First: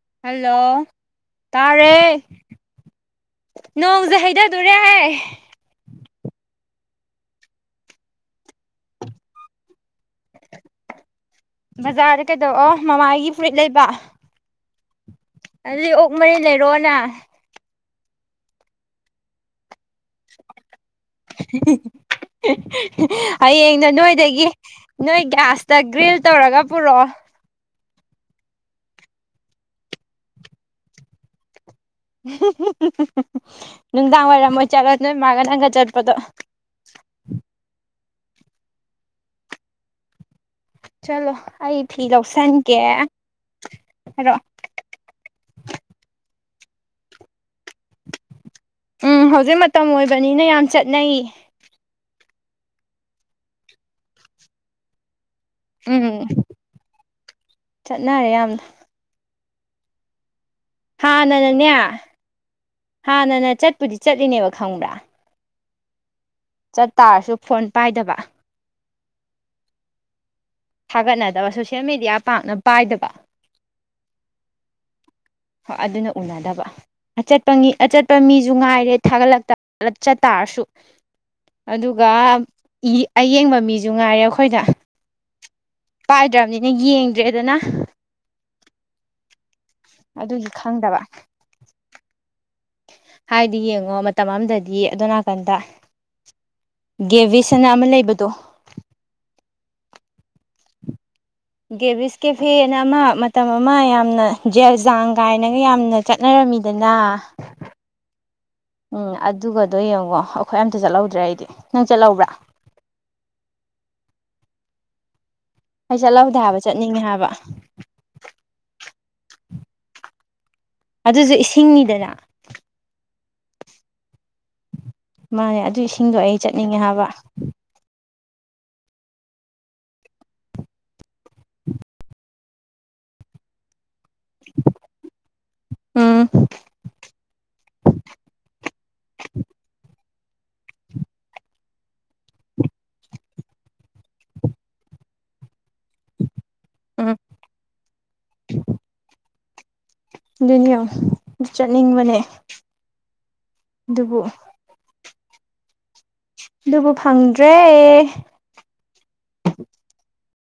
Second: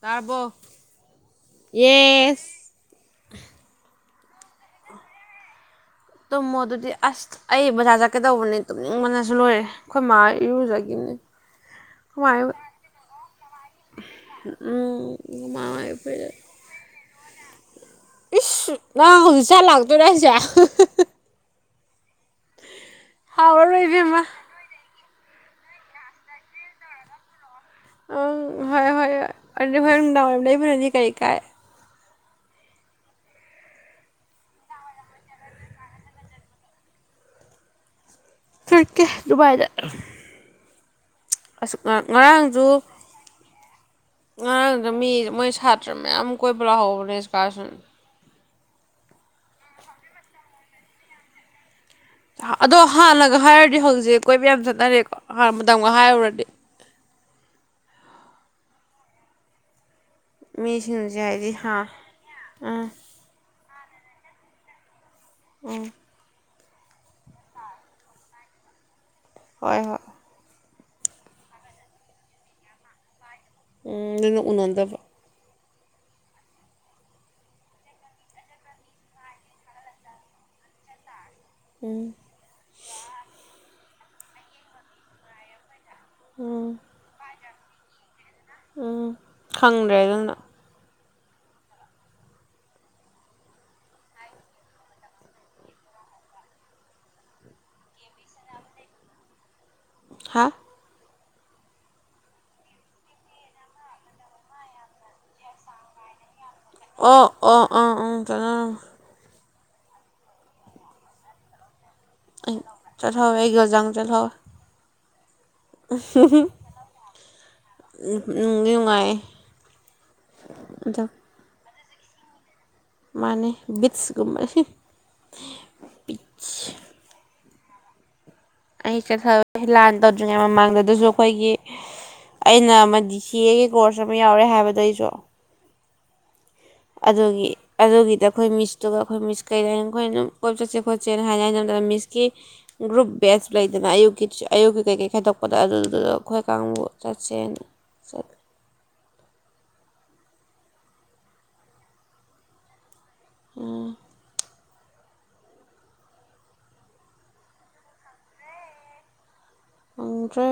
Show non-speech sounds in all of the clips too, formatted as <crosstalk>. ꯇꯥꯔꯕꯣ ꯍꯜꯂꯣ ꯇꯥꯔꯦ ꯌꯦꯁ ꯅꯣꯡꯖꯦ ꯍꯩꯗꯗꯣꯔꯦꯍꯦ ꯇꯨꯝꯃꯣ ꯑꯗꯨꯗꯤ ꯑꯁ ꯑꯩ ꯕꯖꯥꯔ ꯆꯠꯀꯦ ꯇꯧꯕꯅꯦ ꯇꯨꯝꯅꯤꯡꯕꯅꯁꯨ ꯂꯣꯏꯔꯦ ꯑꯩꯈꯣꯏ ꯃꯥ ꯏꯔꯨꯖꯒꯤꯝꯅꯤ ꯕꯖꯥꯔꯗ ꯀꯩꯗꯧ ꯑꯣ ꯃꯃꯥꯒꯤ ꯐꯨꯔꯤꯠ ꯂꯩꯕ ꯎꯝ ꯑꯗꯨꯗꯤ ꯑꯣꯛ ꯀꯃꯥꯏ ꯃꯔꯤꯟ ꯂꯩꯔꯛꯑꯣꯅ ꯏꯁ ꯅꯪ ꯍꯧꯖꯤꯛ ꯆꯥ ꯂꯥꯛꯇꯣꯏꯔ ꯍꯥꯏꯖꯦ ꯍꯥꯎꯔꯔꯣꯏ ꯍꯌꯦꯡꯅ ꯏꯕꯦꯝꯃ ꯅꯣꯏꯗꯒꯤ ꯅꯣꯏ ꯒ꯭ꯌꯥꯁꯇ ꯒ꯭ꯔꯤꯜ ꯇꯧꯔꯒ ꯄꯨꯔꯛꯑꯣ ꯑꯪ ꯍꯣꯏ ꯍꯣꯏ ꯍꯣꯏ ꯑꯗꯨꯗꯤ ꯍꯣꯔꯦꯟ ꯅꯨꯡꯗꯥꯡ ꯋꯥꯏꯔꯝ ꯂꯩꯕꯅꯗꯤ ꯀꯔꯤ ꯀꯥꯏ ꯅꯨꯡꯗꯥꯡ ꯋꯥꯏꯔꯝ ꯑꯣꯏ ꯆꯠꯂꯣ ꯅꯣꯏ ꯃꯥꯥꯒ ꯅꯪꯒ ꯆꯠꯄꯗꯣ ꯆꯠꯀꯦ ꯗꯨꯕꯥꯥꯏꯗ ꯆꯜꯂꯣ ꯑꯁꯨꯛ ꯉꯥꯛ ꯉꯔꯥꯡꯖꯨ ꯉꯔꯥꯡꯗ ꯃꯤ ꯃꯣꯏ ꯁꯥꯠ ꯇ꯭ꯔ ꯃꯌꯥꯝ ꯑꯝ ꯀꯣꯏꯕ ꯂꯥꯍꯧꯕꯅꯦ ꯏꯁꯀꯥꯔꯁꯟ ꯎꯝ ꯍꯧꯖꯤꯛ ꯃꯇꯝ ꯑꯣꯏꯕꯅꯤꯅ ꯌꯥꯝ ꯆꯠꯅꯩ ꯑꯗꯣ ꯍꯥꯟꯅꯒ ꯍꯥꯏꯔꯨꯔꯗꯤ ꯍꯧꯖꯤꯛ ꯀꯣꯏꯕ ꯌꯥꯝ ꯆꯠꯅꯔꯦꯀꯣ ꯍꯥꯟꯅ ꯃꯇꯝꯒ ꯎꯝ ꯍꯥꯏꯔꯨꯔꯗꯤ ꯆꯠꯅꯔꯦ ꯌꯥꯝꯅ ꯃꯤꯁꯤꯡꯁꯦ ꯍꯥꯏꯗꯤ ꯍꯥꯥ ꯎꯝ ꯍꯥꯟꯅꯅꯥ ꯆꯠꯄꯨꯗꯤ ꯆꯠꯂꯤꯅꯦꯕ ꯈꯪꯕ꯭ꯔꯥ ꯎꯝ ꯆꯠ ꯇꯥꯥꯔꯁꯨ ꯐꯣꯟ ꯄꯥꯏꯗꯕ ꯍꯣꯏ ꯍꯣꯏ ꯊꯥꯒꯠꯅꯗꯕ ꯁꯣꯁꯦꯜ ꯃꯦꯗꯤꯌꯥ ꯄꯥꯛꯅ ꯄꯥꯏꯗꯕ ꯎꯝ ꯑꯗꯨꯅ ꯎꯅꯗꯕ ꯍꯣꯏ ꯑꯗꯨꯅ ꯎꯅꯗꯕ ꯑꯆꯠꯄ ꯉꯤ ꯑꯆꯠꯄ ꯃꯤꯖꯨ ꯉꯥꯏꯔꯦ ꯊꯥꯒꯠꯂꯛꯇꯂꯞ ꯆꯠꯇꯥꯥꯔꯁꯨ ꯑꯗꯨꯒ ꯎꯝ ꯏ ꯑꯌꯦꯡꯕ ꯃꯤꯁꯨ ꯉꯥꯏꯔꯦ ꯑꯈꯣꯏꯗ ꯄꯥꯏꯗ꯭ꯔꯝꯅꯤꯅ ꯎꯝ ꯌꯦꯡꯗ꯭ꯔꯦꯗꯅ ꯎꯝ ꯈꯪꯗ꯭ꯔꯦ ꯑꯗꯨꯅ ꯑꯗꯨꯒꯤ ꯈꯪꯗꯕ ꯍꯥꯏꯗꯤ ꯌꯦꯡꯉꯣ ꯃꯇꯝ ꯑꯗꯗꯤ ꯑꯗꯣꯟ ꯅꯥꯀꯟꯗ ꯒꯦꯕꯤꯁ ꯑꯟꯅꯥ ꯑꯃ ꯂꯩꯕꯗꯣ ꯍꯥꯥ ꯒꯦꯕꯤꯁ ꯀꯦꯐꯦꯑꯅꯥ ꯑꯃ ꯃꯇꯝ ꯑꯃ ꯌꯥꯝꯅ ꯖꯦꯜꯖꯥꯡ ꯀꯥꯏꯅꯒ ꯌꯥꯝꯅ ꯆꯠꯅꯔꯝꯃꯤꯗꯅ ꯑꯣ ꯑꯣ ꯑꯥ ꯎꯝ ꯆꯠꯅꯔꯝꯃꯦ ꯎꯝ ꯑꯗꯨꯒꯗꯣ ꯌꯦꯡꯉꯣ ꯑꯈꯣꯏ ꯑꯝꯇ ꯆꯠꯂꯧꯗ꯭ꯔꯦ ꯑꯩꯗꯤ ꯅꯪ ꯆꯠꯂꯧꯕ꯭ꯔꯥ ꯑꯩ ꯆꯠꯍꯧꯋ‌ꯦ ꯑꯩ ꯒ‌ꯦꯜꯖꯥꯡ ꯆꯠꯍꯧ ꯑꯩ ꯆꯠꯂꯧꯗꯦ ꯍꯥꯏꯕ ꯆꯠꯅꯤꯡꯉꯦ ꯍꯥꯏꯕ ꯎꯝ ꯅꯨꯡꯗꯤ ꯅꯨꯡꯉꯥꯏ ꯑꯗꯨꯖꯨ ꯏꯁꯤꯡꯅꯤꯗꯅ ꯃꯥꯅꯦ ꯕꯤꯠꯁꯀꯨꯝꯕꯟ ꯃꯥꯅꯦ ꯑꯗꯨꯏ ꯏꯁꯤꯡꯗꯣ ꯑꯩ ꯆꯠꯅꯤꯡꯉꯦ ꯍꯥꯕ ꯑꯩ ꯆꯠꯍꯧꯢ ꯂꯥꯟ ꯇꯧꯗ꯭ꯔꯤꯉꯩ ꯃꯃꯥꯡꯗ ꯗꯨꯁꯨ ꯑꯩꯈꯣꯏꯒꯤ ꯑꯩꯅ ꯑꯃ ꯗꯤ ꯁꯤ ꯑꯦꯒꯤ ꯀꯣꯔꯁ ꯑꯃ ꯌꯥꯎꯔꯑꯦ ꯍꯥꯏꯕꯗ‌ꯣ ꯑꯩꯁꯨ ꯑꯥ ꯑꯗꯨꯒꯤ ꯑꯗꯨꯒꯤꯗ ꯑꯩꯈꯣꯏ ꯃꯤꯁꯇꯨꯒ ꯑꯩꯈꯣꯏ ꯃꯤꯁ ꯀꯩꯗ ꯑꯩꯈꯣꯏꯅ ꯑꯗꯨꯝ ꯀꯣꯏꯕ ꯆꯠꯁꯦ ꯈꯣꯠꯁ‌ꯦꯅ ꯍꯥꯏꯟ ꯍꯥꯏꯅꯕꯗ ꯃꯤꯁꯀꯤ ꯒ꯭ꯔꯨꯞ ꯕꯦꯁ ꯂꯩꯗꯅ ꯑꯌꯨꯛꯀꯤ ꯇꯨꯏꯁ ꯑꯌꯨꯛꯀꯤ ꯀꯩꯀꯩ ꯈꯥꯏꯗꯣꯛꯄꯗ ꯑꯗꯨꯗꯨ ꯑꯩꯈꯣꯏ ꯀꯥꯡꯕꯨ ꯎꯝ ꯆꯠꯁꯦꯅ ꯆꯠꯂ‌ꯦ ꯗꯨꯅꯤ ꯌ‌‌ꯦꯡ ꯆꯠꯅꯤꯡꯕꯅꯦ ꯑꯗꯨꯕꯨ ꯗꯨꯕꯨ ꯐꯪꯗ꯭ꯔꯦ ꯐꯪꯗ꯭ꯔꯦ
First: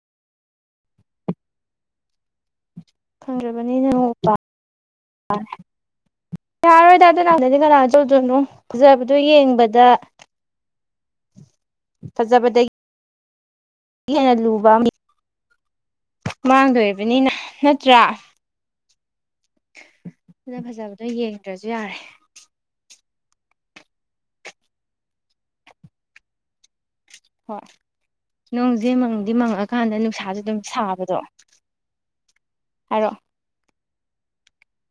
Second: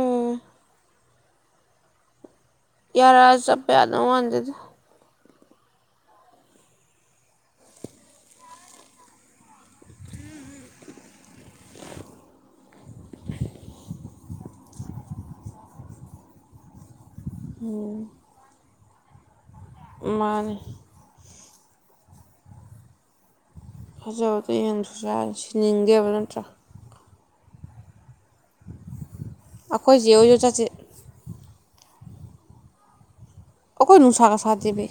ꯌꯥꯔꯥꯑꯁꯨ ꯆꯠꯄ ꯐꯪꯗ꯭ꯔꯕꯅꯤꯅ ꯌꯥꯗꯧ ꯃꯥꯟꯗꯦꯗ <unintelligible> ꯌꯥꯔꯣꯏꯗ ꯑꯗꯨ ꯇꯥꯟꯅꯗꯤ ꯀꯅꯥꯅ ꯆꯧꯎꯗꯣꯏꯅꯣ ꯐꯖꯕꯗꯣ ꯌꯦꯡꯕꯗ ꯐꯖꯕꯗꯩ ꯒꯤ ꯍꯦꯟꯅ ꯂꯨꯕ ꯑꯝ ꯃꯥꯡꯗꯣꯔꯤꯕꯅꯤꯅ ꯅꯠꯇ꯭ꯔꯥ ꯃꯥꯅꯦ ꯗꯨꯅ ꯐꯖꯕꯗꯣ ꯌꯦꯡꯗ꯭ꯔꯁꯨ ꯌꯥꯔꯦ ꯐꯖꯕꯗꯣ ꯌꯦꯡ ꯗ꯭ꯔꯥꯁꯨ ꯌꯥꯔꯦ ꯁꯤꯅꯤꯡꯗꯦꯕ ꯅꯠꯇ꯭ꯔꯥ ꯍꯣꯏ ꯅꯣꯡꯖ‌ꯦ ꯃꯪꯗꯤ ꯃꯪꯉꯛꯑꯀꯥꯟꯗ ꯑꯩꯈꯣꯏ ꯆꯦ ꯍꯣꯏꯁꯨ ꯅꯨꯡꯁꯥꯖꯨ ꯑꯗꯨꯝ ꯆꯠꯁꯦ ꯁꯥꯕꯗꯣ ꯍꯥꯏꯔꯑꯣ ꯑꯈꯣꯏ ꯅꯨꯡꯁꯥꯒ ꯁꯥꯗꯦꯃꯦ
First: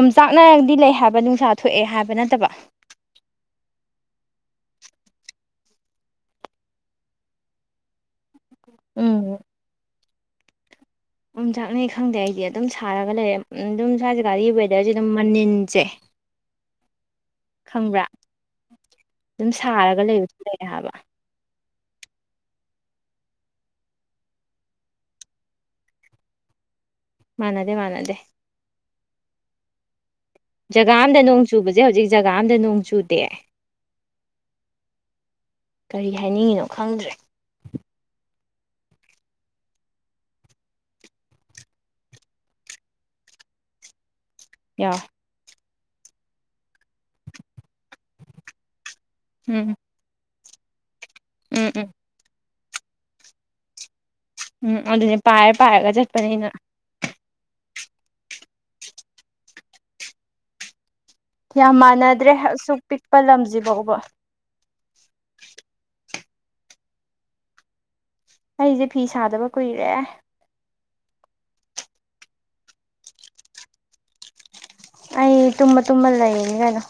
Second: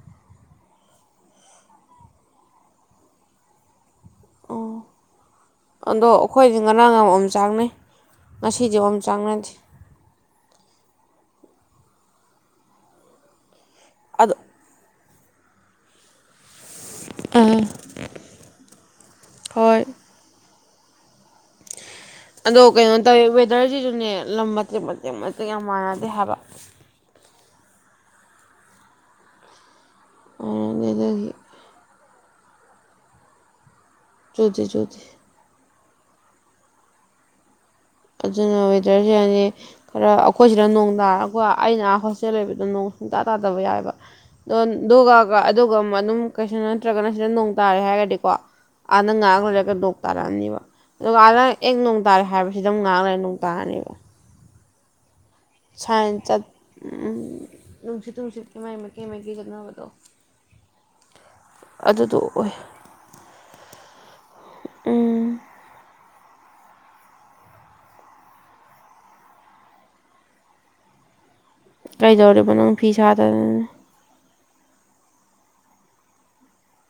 ꯑꯣꯝ ꯆꯥꯛꯅꯔꯒꯗꯤ ꯂꯩ ꯍꯥꯏꯕ ꯅꯨꯡꯁꯥ ꯊꯣꯛꯑꯦ ꯍꯥꯏꯕ ꯅꯠꯇꯕ ꯑꯗꯣ ꯑꯩꯈꯣꯏꯗꯤ ꯉꯔꯥꯡ ꯌꯥꯝ ꯑꯣꯝꯆꯥꯛꯅꯩ ꯉꯁꯤꯗꯤ ꯎꯝ ꯑꯣꯝꯆꯥꯛꯅꯗꯦ ꯎꯝꯆꯥꯛꯅꯩ ꯈꯪꯗꯦ ꯑꯩꯗꯤ ꯑꯗꯨꯝ ꯁꯥꯔꯒ ꯂꯩꯔꯦ ꯑꯗꯨꯝ ꯁ꯭ꯋꯥꯏ ꯑꯗꯣ ꯖꯥꯒꯥꯒꯤ ꯋꯦꯗꯔꯁꯦ ꯑꯗꯨꯝ ꯃꯅꯤꯟꯁꯦ ꯈꯪꯕ꯭ꯔꯥ ꯑꯗꯨꯝ ꯍꯣꯏ ꯁꯥꯔꯒ ꯂꯩꯕ <inaudible> ꯂꯩ ꯍꯥꯏꯕ ꯑꯗꯣ ꯀꯩꯅꯣ ꯇꯧꯋꯤ ꯋꯦꯗꯔꯁꯤꯁꯨꯅꯦ ꯂꯝ ꯃꯇꯦꯛ ꯃꯇꯦꯛ ꯃꯇꯦꯛ ꯌꯥꯝ ꯃꯥꯟꯅꯗꯦ ꯍꯥꯏꯕ ꯃꯥꯟꯅꯗꯦ ꯃꯥꯟꯅꯗꯦ ꯖꯒꯥ ꯃꯥꯟꯅꯗꯦ ꯑꯝꯗ ꯑꯗꯨꯒꯤ ꯅꯣꯡ ꯆꯨꯕꯁꯦ ꯍꯧꯖꯤꯛ ꯖꯒꯥ ꯑꯝꯗ ꯅꯣꯡ ꯆꯨꯗꯦ ꯆꯨꯗꯦ ꯆꯨꯗꯦ ꯀꯔꯤ ꯍꯥꯏꯅꯤꯡꯉꯤꯅꯣ ꯈꯪꯗ꯭ꯔꯦ ꯑꯗꯨꯅ ꯋꯦꯗꯔꯁꯨ ꯌꯥꯅꯤ ꯈꯔ ꯑꯩꯈꯣꯏꯁꯤꯗ ꯅꯣꯡ ꯇꯥꯔꯀ‌ꯣ ꯑꯩꯅꯥ ꯍꯣꯁꯇꯦꯜ ꯂꯩꯕꯗ‌ꯣ ꯅꯣꯡ ꯁꯨꯡꯇꯥ ꯇꯥꯗꯕ ꯌꯥꯎꯑꯕ ꯑꯗꯣ ꯌꯥꯎ ꯑꯗꯨꯒꯒ ꯑꯗꯨꯒ ꯑꯗꯨꯝ ꯀꯩꯁꯨ ꯅꯠꯇ꯭ꯔꯒꯅ ꯁꯤꯗ ꯅꯣꯡ ꯇꯥꯔꯦ ꯍꯥꯏꯔꯗꯤꯀꯣ ꯑꯥꯗ ꯉꯥꯍꯥꯛ ꯎꯝ ꯂꯩꯕ ꯅꯣꯛꯡ ꯇꯥꯔꯛꯑꯅꯤꯕ ꯑꯗꯨꯒ ꯑꯥꯗ ꯎꯝ ꯑꯦꯛ ꯎꯝ ꯅꯣꯡ ꯇꯥꯏ ꯍꯥꯏꯕ ꯁꯤꯗ ꯑꯃꯨꯛ ꯉꯥꯛ ꯂꯩꯔ ꯅꯣꯡ ꯇꯥꯔꯅꯤꯕ ꯎꯝ ꯑꯗꯨꯅꯦ ꯄꯥꯏꯔ ꯄꯥꯏꯔꯒ ꯁꯥꯢꯟ ꯆꯠ ꯆꯠꯄꯅꯤꯅ ꯎꯝ ꯅꯨꯡꯁꯤꯠꯇꯨ ꯅꯨꯡꯁꯤꯠꯀꯤ ꯃꯥꯏ ꯃꯀꯩ ꯃꯀꯩ ꯆꯠꯅꯕꯗꯣ ꯌꯥꯝ ꯑꯗꯨꯗꯣ ꯃꯥꯟꯅꯗ꯭ꯔꯦ ꯑꯣꯏ ꯑꯁꯨꯛ ꯄꯤꯛꯄ ꯂꯝꯖꯤꯕꯥꯎꯕ ꯎꯝ ꯑꯩꯁꯦ ꯐꯤ ꯁꯥꯗꯕ ꯀꯨꯏꯔꯦ ꯀꯩꯗꯧꯔꯤꯕ ꯅꯪ ꯐꯤ ꯁꯥꯗꯗꯅꯦ ꯑꯩ ꯇꯨꯝꯃ ꯇꯨꯝꯃ ꯂꯩꯌꯦꯅꯤ ꯑꯗꯨꯝ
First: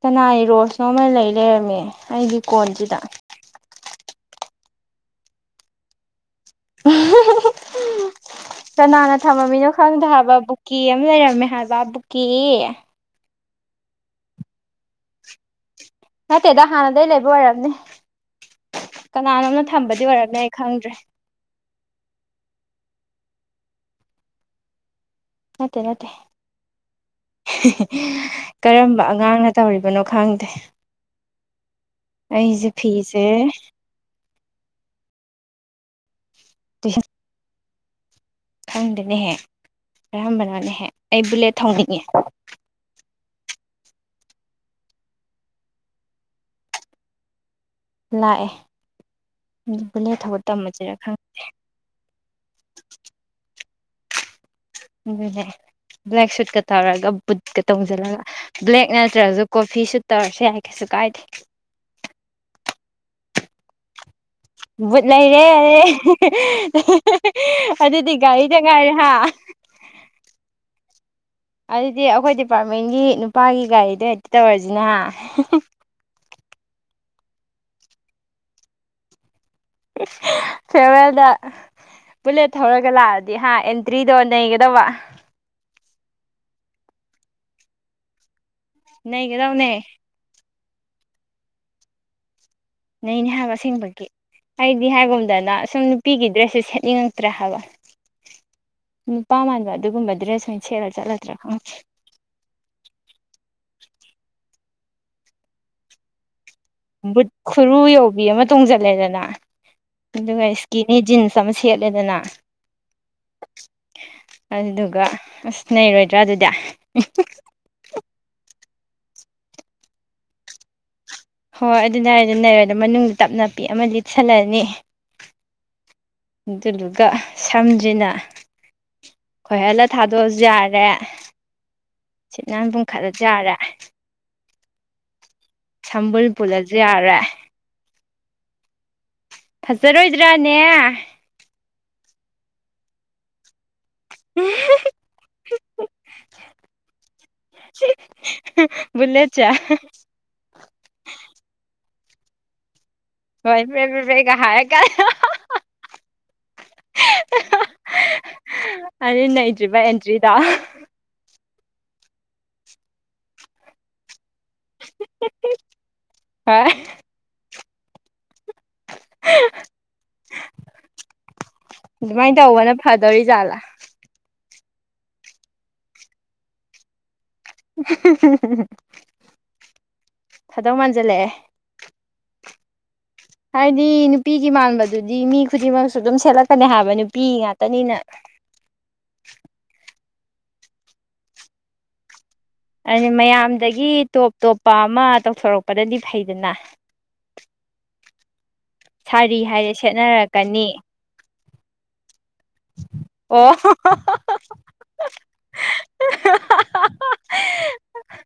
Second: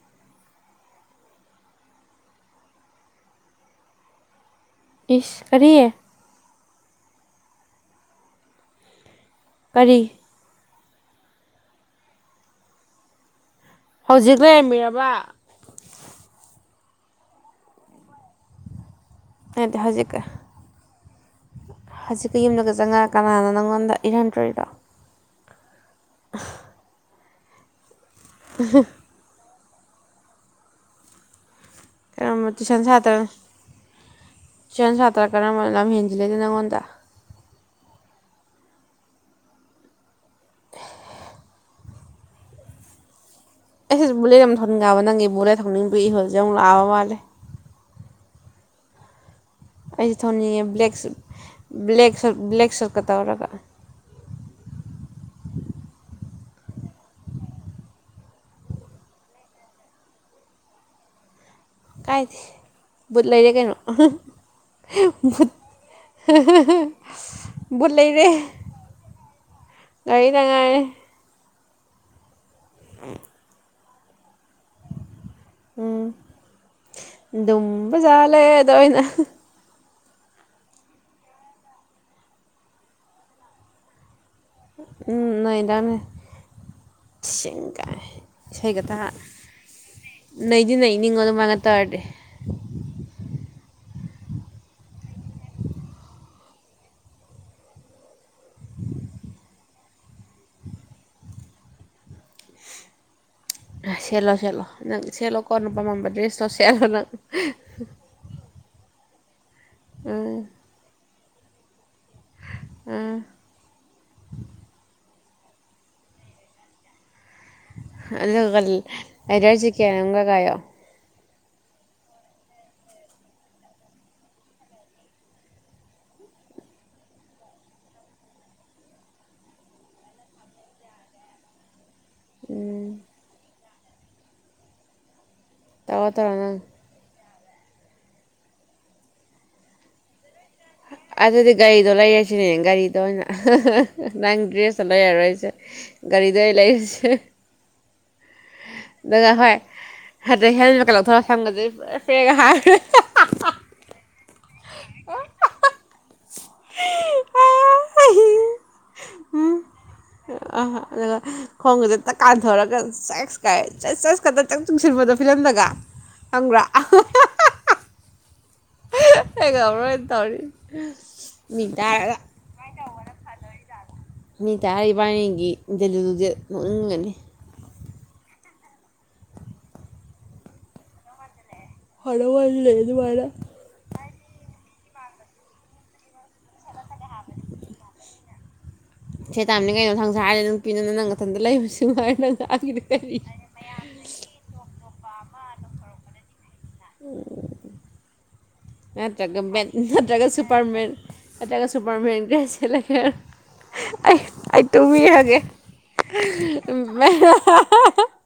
ꯁꯅꯥꯢ ꯔꯣꯁꯅꯣ ꯑꯃ ꯂꯩ ꯂꯩꯔꯝꯃꯦ ꯑꯩꯒꯤ ꯀꯣꯟꯁꯤꯗ ꯏꯁ ꯀꯔꯤ ꯀꯅꯥꯅ ꯊꯝꯃꯃꯤꯅꯣ ꯀꯔꯤ ꯈꯪꯗꯦ ꯍꯥꯏꯕ ꯀꯦ ꯑꯃ ꯂꯩꯔꯝꯃꯦ ꯍꯥꯏꯕ ꯕꯨꯀꯤ ꯍꯧꯖꯤꯛ ꯂꯩꯔꯝꯕꯤꯔꯕ ꯅꯠꯇꯦꯗ ꯍꯥꯟꯅꯗꯒꯤꯩ ꯂꯩꯕ ꯑꯣꯏꯔꯝꯅꯤ ꯀꯅꯥꯅꯣꯝꯅ ꯅꯠꯇꯦ ꯊꯝꯕꯗꯤ ꯍꯧꯖꯤꯛꯀ ꯑꯣꯏꯔꯝꯅꯦ ꯑꯩ ꯈꯪꯗ꯭ꯔꯦ ꯍꯧꯖꯤꯛꯀ ꯌꯨꯝꯗꯒ ꯆꯪꯉ ꯀꯅꯥꯅꯣ ꯅꯪꯉꯣꯟꯗ ꯏꯔꯝꯗꯣꯕ ꯅꯠꯇꯦ ꯅꯠꯇꯦ ꯀꯔꯝꯕ ꯑꯉꯥꯡꯅ ꯇꯧꯔꯤꯕꯅꯣ ꯈꯪꯗꯦ ꯀꯔꯝꯕ ꯑꯩꯁꯦ ꯇꯨꯏꯁꯟ ꯁꯥꯇ꯭ꯔ ꯐꯤꯁꯦ ꯇꯨꯏꯁꯟ ꯁꯥꯇ꯭ꯔ ꯀꯔꯝꯕꯅ ꯂꯝ ꯍꯦꯟꯖꯤꯜꯂꯦꯗ ꯅꯪꯉꯣꯟꯗ ꯍ ꯈꯪꯗꯦꯅꯦꯍꯦ ꯀꯌꯥꯝꯝꯕꯅꯣꯅꯦꯍꯦ ꯑꯩ ꯕꯨꯂꯦꯠ ꯊꯧꯅꯤꯡꯉꯦ ꯑꯩꯁ ꯕꯨꯂꯦ ꯑꯃ ꯊꯧꯅꯤꯡꯉꯦꯕ ꯅꯪꯒꯤ ꯕꯨꯂꯦꯠ ꯊꯧꯅꯤꯡꯕꯗꯨ ꯏꯍꯨꯜꯖꯦ ꯑꯃꯛ ꯂꯥꯛꯑ ꯃꯥꯂꯦ ꯂꯥꯛꯑꯦ ꯑꯗꯨ ꯑꯩꯁꯦ ꯕꯂꯦꯠ ꯊꯧꯕ ꯊꯧꯅꯤꯡꯉꯦ ꯕ꯭ꯂꯦꯛ ꯇꯝꯃꯁꯤꯔ ꯈꯪꯉ ꯕ꯭ꯂꯦꯛ ꯁꯨꯠ ꯕ꯭ꯂꯦꯛ ꯁꯨꯠ ꯀ ꯇꯧꯔꯒ ꯑꯗꯨꯅꯦ ꯕ꯭ꯂꯦꯛ ꯁꯨꯠꯀ ꯇꯧꯔꯒ ꯕꯨꯠꯀ ꯇꯧꯁꯤꯜꯂꯒ ꯕ꯭ꯂꯦꯛ ꯅꯠꯇ꯭ꯔꯁꯨ ꯀꯣꯐꯤꯁꯨ ꯇꯧꯔꯁꯨ ꯌꯥꯏ ꯀꯩꯁꯨ ꯀꯥꯏꯗꯦ ꯀꯥꯏꯗꯦ ꯕꯨꯠ ꯂꯩꯔꯦ ꯀꯩꯅꯣ ꯕꯨꯠ ꯂꯩꯔꯦ ꯕꯨꯠ ꯑꯗꯨꯗꯤ ꯒꯥꯔꯤꯗꯡ ꯉꯥꯏꯔꯦ ꯍꯥ ꯉꯒꯥꯔꯤꯗꯡ ꯉꯥꯏꯔꯦ ꯑꯗꯨꯗꯤ ꯑꯩꯈꯣꯏ ꯗꯤꯄꯥꯔꯠꯃꯦꯟꯒꯤ ꯅꯨꯄꯥꯒꯤ ꯒꯥꯔꯤꯗꯣ ꯍꯦꯛꯇ ꯇꯧꯔꯁꯤꯅ ꯍꯥ ꯎꯝ ꯗꯨꯝꯕꯖꯂꯦꯗ ꯑꯩꯅ ꯐꯦꯌꯔꯋꯦꯜꯗ ꯕꯨꯂꯦꯠ ꯊꯧꯔꯒ ꯂꯥꯛꯑꯗꯤ ꯍꯥ ꯑꯦꯟꯇ꯭ꯔꯤꯗꯣ ꯅꯩꯒꯗꯕ ꯎꯝ ꯅꯩꯗꯥꯅ ꯁꯒꯥꯏ ꯏꯁꯩ ꯈꯛꯇ ꯅꯩꯒꯗꯕꯅꯦ ꯅꯩꯗꯤ ꯅꯩꯅꯤꯡꯉꯣ ꯑꯗꯨꯃꯥꯏꯅ ꯇꯧꯔꯗꯤ ꯅꯩꯅꯤꯍꯥꯏꯕ ꯑꯁꯦꯡꯕꯒꯤ ꯑꯩꯗꯤ ꯍꯥꯏꯒꯨꯝꯗꯅ ꯑꯁꯨꯝ ꯅꯨꯄꯤꯒꯤ ꯗ꯭ꯔꯦꯁꯦ ꯁꯦꯠꯅꯤꯡꯉꯛꯇ꯭ꯔꯦ ꯍꯥꯏꯕ ꯅꯨꯄꯥ ꯃꯥꯟꯕ ꯑꯗꯨꯒꯨꯝꯕ ꯗ꯭ꯔꯦꯁ ꯑꯣꯏꯅ ꯁꯦꯠꯂ ꯆꯠꯂꯗ꯭ꯔꯥ ꯈꯪꯗꯦ ꯁꯦꯠꯂꯣ ꯁꯦꯠꯂꯣ ꯅꯪ ꯁꯦꯜꯂ ꯀꯣ ꯅꯨ ꯄꯄꯥꯃꯝꯕ ꯗ꯭ꯔꯦꯇꯣ ꯁ ꯕꯨꯠ ꯈꯨꯔꯨ ꯌꯧꯕꯤ ꯑꯃ ꯇꯣꯡꯁꯤꯜꯂꯦꯗꯅ ꯎꯝ ꯑꯗꯨꯒ ꯏꯁꯀꯤꯅꯤ ꯖꯤꯟꯁ ꯆꯃ ꯁꯦꯠꯂꯦꯗꯅ ꯎꯝ ꯑꯗꯨꯗꯨꯒ ꯑꯁ ꯅꯔꯣꯏꯗ꯭ꯔꯥ ꯑꯗꯨꯗꯤ ꯑꯗꯨꯒ ꯂꯦꯗꯔ ꯖꯦꯀꯦꯠ ꯑꯝꯒ ꯀꯌꯣ ꯍꯣꯏ ꯑꯗꯨ ꯔꯦ ꯑꯗꯨ ꯔꯦ ꯑꯗꯨꯣ ꯃꯅꯨꯡꯗ ꯇꯞ ꯅꯥꯄꯤ ꯑꯃ ꯂꯤꯠꯁꯜꯂꯅꯤ ꯑꯗꯨꯗꯨꯒ ꯁꯝꯖꯤꯅ ꯈꯣꯏꯍꯜꯂ ꯊꯥꯗꯣꯛꯑꯁꯨ ꯌꯥꯔꯦ ꯁꯤꯠꯅꯥꯟ ꯄꯨꯨꯝꯈꯠꯂꯁꯨ ꯌꯥꯔꯦ ꯇꯧꯔꯣ ꯁꯝꯕꯨꯜ ꯇꯧꯔꯣ ꯅꯪ ꯄꯨꯜꯂꯁꯨ ꯌꯥꯔꯦ ꯐꯖꯔꯣꯏꯗ꯭ꯔꯥꯅꯦ ꯑꯗꯨꯗꯤ ꯒꯥꯔꯤꯗꯣ ꯂꯩꯔꯁꯤꯅꯦ ꯒꯥꯔꯤꯗꯣ ꯑꯣꯏꯅ ꯅꯪ ꯗ꯭ꯔꯦꯁ ꯇꯣ ꯂꯩꯔꯔꯣꯏꯖꯦ ꯒꯥꯔꯤꯗꯣ ꯑꯩ ꯂꯩꯔꯁꯦ ꯕꯨꯂꯦꯠ ꯆꯦ ꯍꯥꯗꯩ ꯍꯦꯜꯃꯦꯠꯀ ꯂꯧꯊꯔꯒ ꯁꯝꯒꯖꯤ ꯐꯔꯦ ꯐꯔꯦꯒꯥ ꯍꯥꯏ <unintelligible> ꯑꯗꯨ ꯅꯩꯗ꯭ꯔꯤꯕ ꯑꯦꯟꯇ꯭ꯔꯤꯗꯣ <unintelligible> ꯑꯥ ꯑꯗꯨꯒ ꯈꯣꯡꯒꯁꯦ ꯇꯛ ꯀꯥꯟꯊꯧꯔꯒ ꯆꯁ ꯀꯥꯏ <unintelligible> <unintelligible> ꯆꯨꯡꯁꯤꯟꯕꯗꯣ ꯐꯤꯂꯝꯗꯒ ꯈꯪꯕ꯭ꯔꯥ ꯍꯣꯏ ꯑꯩ ꯉꯥꯃꯔꯣꯏꯗꯥ ꯇꯧꯔꯤ ꯃꯤ ꯇꯥꯔꯒ ꯑꯗꯨꯃꯥꯏꯅ ꯇꯧꯕꯅ ꯐꯗꯧꯔꯤꯖꯥꯠꯂꯥ ꯃꯤ ꯇꯥ ꯏꯕꯥꯅꯤꯒꯤ ꯏꯟꯗꯂꯨꯂꯨꯖꯦ ꯅꯣꯛꯅꯤꯡꯉꯥꯅꯤ <unintelligible> ꯐꯥꯗꯧ ꯃꯥꯟꯖꯤꯜꯂꯛꯑꯦ <unintelligible> ꯍꯥꯏꯗꯤ ꯅꯨꯄꯤꯒꯤ ꯃꯥꯟꯕꯗꯨꯗꯤ ꯃꯤ ꯈꯨꯗꯤꯡꯃꯛꯁꯨ ꯑꯗꯨꯝ ꯁꯦꯠꯂꯛꯀꯅꯤ ꯍꯥꯏꯕ ꯅꯨꯄꯤ ꯉꯥꯛꯇꯅꯤꯅ ꯁꯦ ꯇꯥꯝꯅꯤ ꯀꯩꯅꯣ ꯁꯪꯁꯔꯁꯤ <unintelligible> ꯅꯪ ꯅꯊꯟꯇ ꯂꯩꯕꯁꯤ ꯃꯉꯥꯏꯔꯦ ꯅꯪ <unintelligible> ꯃꯌꯥꯝꯗꯒꯤ ꯇꯣꯞ ꯇꯣꯞꯄ ꯑꯃ ꯇꯧꯊꯣꯔꯛꯄꯗꯗꯤ ꯐꯩꯗꯅ <inaudible> ꯅꯠꯇ꯭ꯔꯒ ꯁꯥꯔꯤ ꯕꯦꯟ ꯍꯥꯏꯔꯦ ꯅꯠꯇ꯭ꯔꯒ ꯁꯦꯠꯅꯔꯛꯀꯅꯤ ꯁꯨꯄꯔꯃꯦꯟ ꯅꯠꯇ꯭ꯔꯒ ꯁꯨꯄꯔꯃꯦꯟ ꯗꯔꯦꯁ ꯁꯦꯠꯂꯒ ꯑꯣ ꯑꯩ ꯑꯩ ꯇꯨꯕꯤꯔꯒꯦ <unintelligible>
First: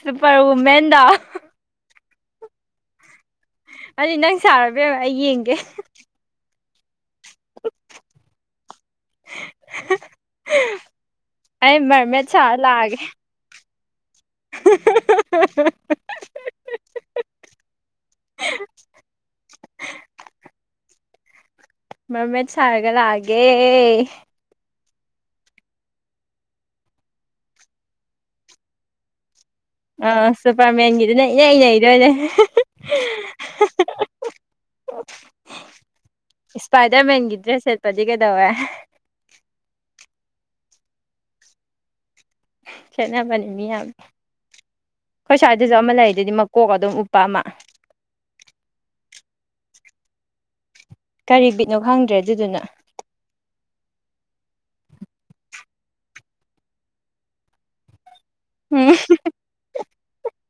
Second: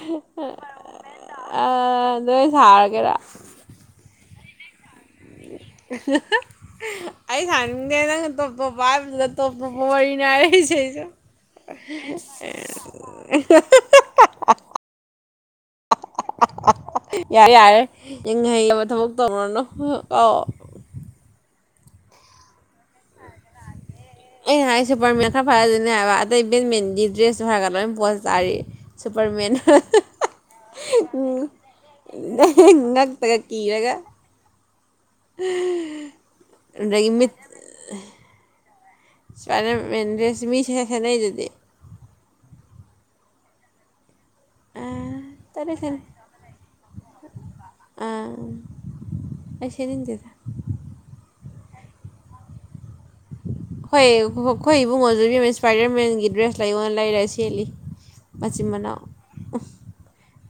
ꯁꯨꯄꯔ ꯋꯨꯃꯦꯟꯗꯣ ꯑꯗ ꯁꯥꯔꯒꯦꯔ <unintelligible> ꯅꯪ ꯁꯔꯣ ꯏꯕꯦꯝꯃꯥ ꯑꯩ ꯌꯦꯡꯒꯦ <unintelligible> ꯑꯩ ꯁꯥꯅꯤꯡꯗꯦ ꯅꯪꯅ ꯇꯣꯞ ꯇꯣꯞꯄ ꯍꯥꯏꯕꯗꯨꯗ ꯇꯣꯞ ꯇꯣꯞꯄ ꯋꯥꯔꯤ ꯅꯦ ꯍꯥꯏꯔꯛꯏꯁꯦ ꯑꯩꯁꯨ ꯑꯩ ꯃꯔꯃꯦꯠ ꯁꯥꯔ ꯂꯥꯛꯑꯒꯦ <unintelligible> <unintelligible> ꯌꯥꯔꯦ ꯌꯥꯔꯦ ꯌꯦꯡꯍꯩꯗꯕ ꯊꯕꯛ ꯇꯧꯔꯅꯨ ꯀꯥꯎ ꯃꯔꯃꯦꯠ ꯁꯥꯔꯒ ꯂꯛꯑꯒꯦ ꯑꯩꯅ ꯍꯥꯏ ꯁꯨꯄꯔ ꯃꯦꯟ ꯈꯥ ꯐꯗꯨꯅꯤ ꯍꯥꯏꯕ ꯑꯇꯩ ꯕꯦꯠ ꯃꯦꯟꯗꯤ ꯗ꯭ꯔꯦꯁꯁꯨ ꯍꯥꯏꯔꯒ ꯄꯣ ꯇꯥꯔꯦ ꯁꯨꯄꯔꯃꯦꯟ ꯑꯥ ꯁꯨꯄꯔꯃꯦꯟꯒꯤꯗꯨꯅ ꯏꯅꯩ ꯏꯅꯩꯗꯣꯏꯅꯦ ꯉꯛꯇꯒ ꯀꯤꯔꯒ ꯑꯗꯒꯤ ꯃꯤꯠ ꯏꯁꯄꯥꯏꯗꯔꯃꯦꯟꯒꯤ ꯗ꯭ꯔꯦꯁ ꯁꯦꯠꯄꯗꯤ ꯀꯩꯗꯧꯋꯦ ꯏꯁꯄꯥꯏꯗꯔ ꯃꯦꯟꯗ꯭ꯔꯦꯁ ꯃꯤꯁꯦ ꯁꯦꯠꯅꯩ ꯗꯨꯗꯤ ꯈꯦꯠꯅꯕꯅꯤ ꯃꯤ ꯌꯥꯝ ꯑꯥ ꯑꯈꯣꯏ ꯇꯜꯂꯦ ꯁ꯭ꯋꯥꯏꯗꯁꯨ ꯑꯃ ꯁꯦꯠꯅꯤꯡ ꯂꯩ ꯗꯨꯗꯤ ꯀꯣꯛ ꯑꯗꯨꯝ ꯎꯞꯄ ꯑꯃ ꯑꯥ ꯑꯩ ꯁꯦꯠꯅꯤꯡꯇꯦꯗ ꯀꯔꯤ ꯕꯤꯠꯅꯣ ꯈꯪꯗ꯭ꯔꯦ ꯑꯗꯨꯗꯨꯅ ꯍꯣꯏ ꯑꯩꯈꯣꯏ ꯏꯕꯨꯡꯉꯣꯖꯨ ꯏꯕꯦꯃ ꯏꯟꯄꯥꯏꯗꯔ ꯃꯦꯟꯒꯤ ꯗ꯭ꯔꯦꯁ ꯂꯩꯑꯣꯅꯥ ꯂꯩꯔ ꯁꯦꯠꯂꯤ ꯃꯆꯤꯟ ꯎꯝ ꯃꯅꯥꯎ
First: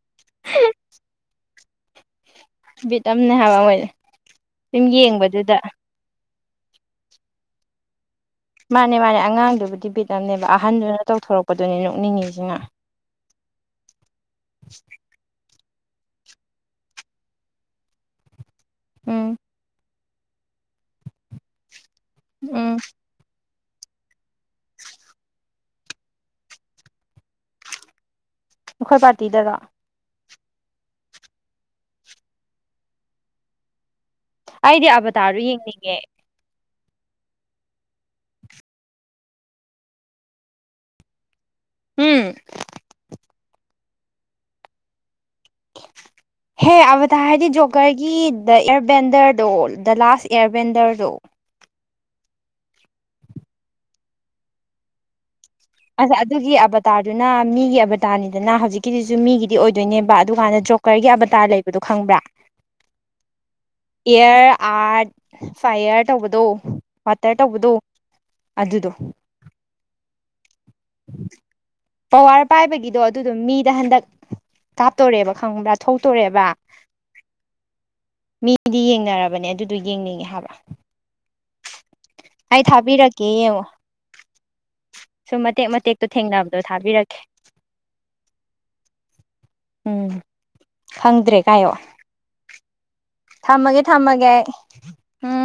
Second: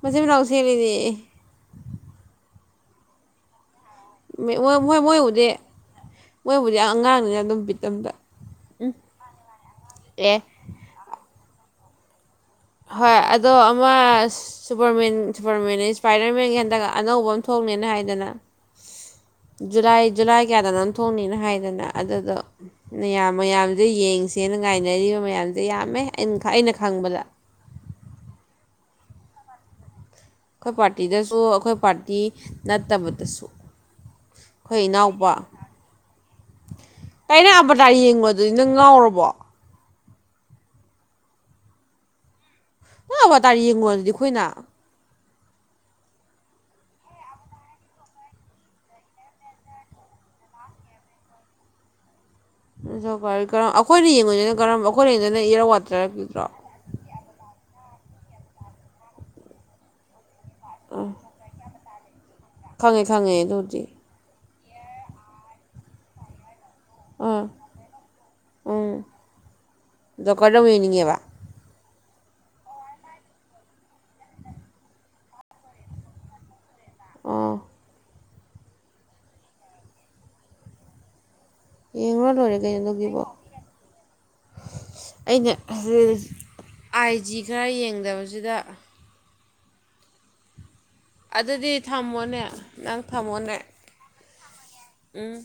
ꯃꯆꯤꯟ ꯃꯅꯥꯎ ꯆꯦꯜꯂꯤꯅꯦ ꯕꯤꯠ ꯑꯝꯅꯦ ꯍꯥꯏꯕ ꯃꯣꯏꯅꯦ ꯃꯣꯏ ꯁꯨꯝ ꯃꯣꯏ ꯃꯣꯏꯕꯨꯗꯤ ꯌꯦꯡꯕꯗꯨꯗ ꯃꯣꯏꯕꯨꯗꯤ ꯑꯥ ꯑꯉꯥꯡꯅꯤꯅ ꯑꯗꯨꯝ ꯕꯤꯠꯑꯝꯗ ꯃꯥꯅꯦ ꯃꯥꯅꯦ ꯑꯉꯥꯡꯗꯨꯕꯨꯗꯤ ꯕꯤꯠ ꯑꯃꯅꯦꯕ ꯑꯍꯟꯗꯨꯅ ꯇꯧꯊꯣꯔꯛꯄꯗꯨꯅꯦ ꯅꯣꯛꯅꯤꯡꯉꯤꯁꯤꯅ ꯍꯣꯏ ꯑꯗꯣ ꯑꯃ ꯁꯨꯄꯔꯃꯦꯟ ꯁꯨꯄꯔꯃꯅꯦꯟ ꯏꯁꯄꯥꯏꯗꯔꯃꯦꯟꯒꯤ ꯍꯟꯗꯛ ꯑꯅꯧꯕ ꯑꯃ ꯊꯣꯛꯅꯦꯅ ꯍꯥꯏꯗꯅ ꯎꯝ ꯖꯨꯂꯥꯏ ꯖꯨꯂꯥꯏ ꯀꯌꯥꯗ ꯅꯪ ꯊꯣꯡꯅꯤꯅ ꯍꯥꯏꯗꯅ ꯑꯗꯨꯗꯣ ꯎꯝ ꯃꯌꯥꯝ ꯃꯌꯥꯝꯁꯦ ꯌꯦꯡꯁꯦꯅ ꯉꯥꯏꯅꯔꯤꯕ ꯃꯌꯥꯝꯁꯦ ꯌꯥꯝꯃꯦ ꯑꯩ ꯑꯩꯅ ꯈꯪꯕꯗ꯫ ꯑꯩꯈꯣꯏ ꯄꯥꯔꯇꯤꯗꯔꯣ꯫ ꯑꯩꯈꯣꯏ ꯄꯥꯔꯇꯤꯗꯁꯨ ꯑꯩꯈꯣꯏ ꯄꯥꯔꯇꯤ ꯅꯠꯇꯕꯗꯁꯨ꯫ ꯑꯩꯈꯣꯏ ꯑꯩꯗꯤ ꯏꯅꯥꯎꯄꯥ꯫ ꯑꯕꯇꯥꯔꯗꯣ ꯌꯦꯡꯅꯤꯡꯉꯦ ꯀꯩꯅꯣ ꯑꯚꯥꯇꯥꯔ ꯌꯦꯡꯉꯨꯔꯗꯨꯗꯤ ꯅꯪ ꯉꯥꯎꯔꯕꯣ꯫ ꯍꯨꯝ꯫ ꯑꯚꯥꯇꯥꯔ ꯌꯦꯡꯉꯨꯔꯗꯤ ꯑꯩꯈꯣꯏꯅ꯫ <inaudible> ꯍꯦ ꯑꯚꯥꯇꯥꯔ ꯍꯥꯏꯗꯤ ꯖꯣꯀꯔꯒꯤ ꯗ ꯏꯌꯔ ꯕꯦꯟꯗꯔꯗꯣ ꯗ ꯂꯥꯁ ꯏꯌꯥꯔ ꯕꯦꯟꯗꯔꯗꯣ꯫ ꯖꯣꯀꯔ ꯀꯔꯝ ꯑꯩꯈꯣꯏꯅ ꯌꯦꯡꯉꯨꯏꯗꯨꯅ ꯀꯔꯝꯕ ꯑꯩꯈꯣꯏꯅ ꯌꯦꯡꯉꯤꯗꯨꯅ ꯏꯌꯔ ꯋꯥ ꯑꯁ ꯑꯗꯨꯒꯤ ꯑꯚꯇꯥꯔꯗꯨꯅ ꯃꯤꯒꯤ ꯑꯚꯇꯥꯔꯅꯤꯗꯅ ꯍꯧꯖꯤꯛꯀꯤꯗꯨꯁꯨ ꯃꯤꯒꯤ ꯗꯤ ꯑꯣꯏꯗꯣꯏꯅꯦꯕ ꯑꯗꯨꯀꯥꯟꯗ ꯖꯣꯀ꯭ꯔꯒꯤ ꯑꯥ ꯑꯚꯇꯥꯔ ꯂꯩꯕꯗꯣ ꯈꯪꯕ꯭ꯔꯥ꯫ ꯈꯪꯉꯦ ꯈꯪꯉꯦ ꯑꯗꯨꯗꯤ꯫ ꯏꯌꯥꯔ ꯑꯥꯔꯠ ꯐꯥꯏꯌꯔ ꯇꯧꯕꯗꯣ꯫ ꯋꯥꯇꯔ ꯑꯥ ꯇꯧꯕꯗꯣ ꯑꯗꯨꯗꯣ꯫ ꯗꯣꯀꯔꯗ ꯑꯗꯨꯛ ꯌꯦꯡꯅꯤꯡꯉꯦꯕ꯫ ꯄꯥꯋꯥꯔ ꯄꯥꯏꯕꯒꯤꯗꯣ ꯑꯗꯨꯗꯣ ꯃꯤꯗ ꯍꯟꯗꯛ ꯀꯥꯞꯇꯣꯔꯦꯕ ꯈꯪꯕ꯭ꯔꯥ ꯊꯣꯛꯇꯣꯔꯦꯕ꯫ ꯑꯣ꯫ ꯃꯤꯗꯤ ꯌꯦꯡꯅꯔꯕꯅꯦ ꯑꯗꯨꯗꯣ ꯌꯦꯡꯅꯤꯡꯉꯦ ꯍꯥꯏꯕ꯫ ꯌꯦꯡꯉꯨꯔ ꯂꯣꯏꯔꯦ ꯑꯩ ꯀꯩꯅꯣ ꯑꯗꯨꯒꯤꯕꯣ꯫ ꯊꯥꯕꯤꯔꯛꯀꯦ ꯌꯦꯡꯉꯣ ꯁꯨꯝ ꯑꯩꯅ ꯃꯇꯦꯛ ꯃꯇꯦꯛꯇꯣ ꯔꯤꯜꯖ ꯊꯦꯡꯅꯕꯗꯣ ꯑꯥꯏ ꯊꯥꯕꯤꯔꯛꯀꯦ ꯖꯤ ꯈꯔ ꯌꯦꯡꯗꯕꯁꯤꯗ ꯎꯝ꯫ ꯈꯪꯗ꯭ꯔꯦ ꯀꯥꯏꯌꯣ ꯑꯗꯨꯗꯤ ꯊꯝꯃꯣꯅꯦ ꯅꯪ ꯊꯝꯃꯣꯅꯦ꯫ ꯊꯝꯃꯒꯦ ꯊꯝꯃꯒꯦ ꯑꯩ꯫ ꯎꯝ꯫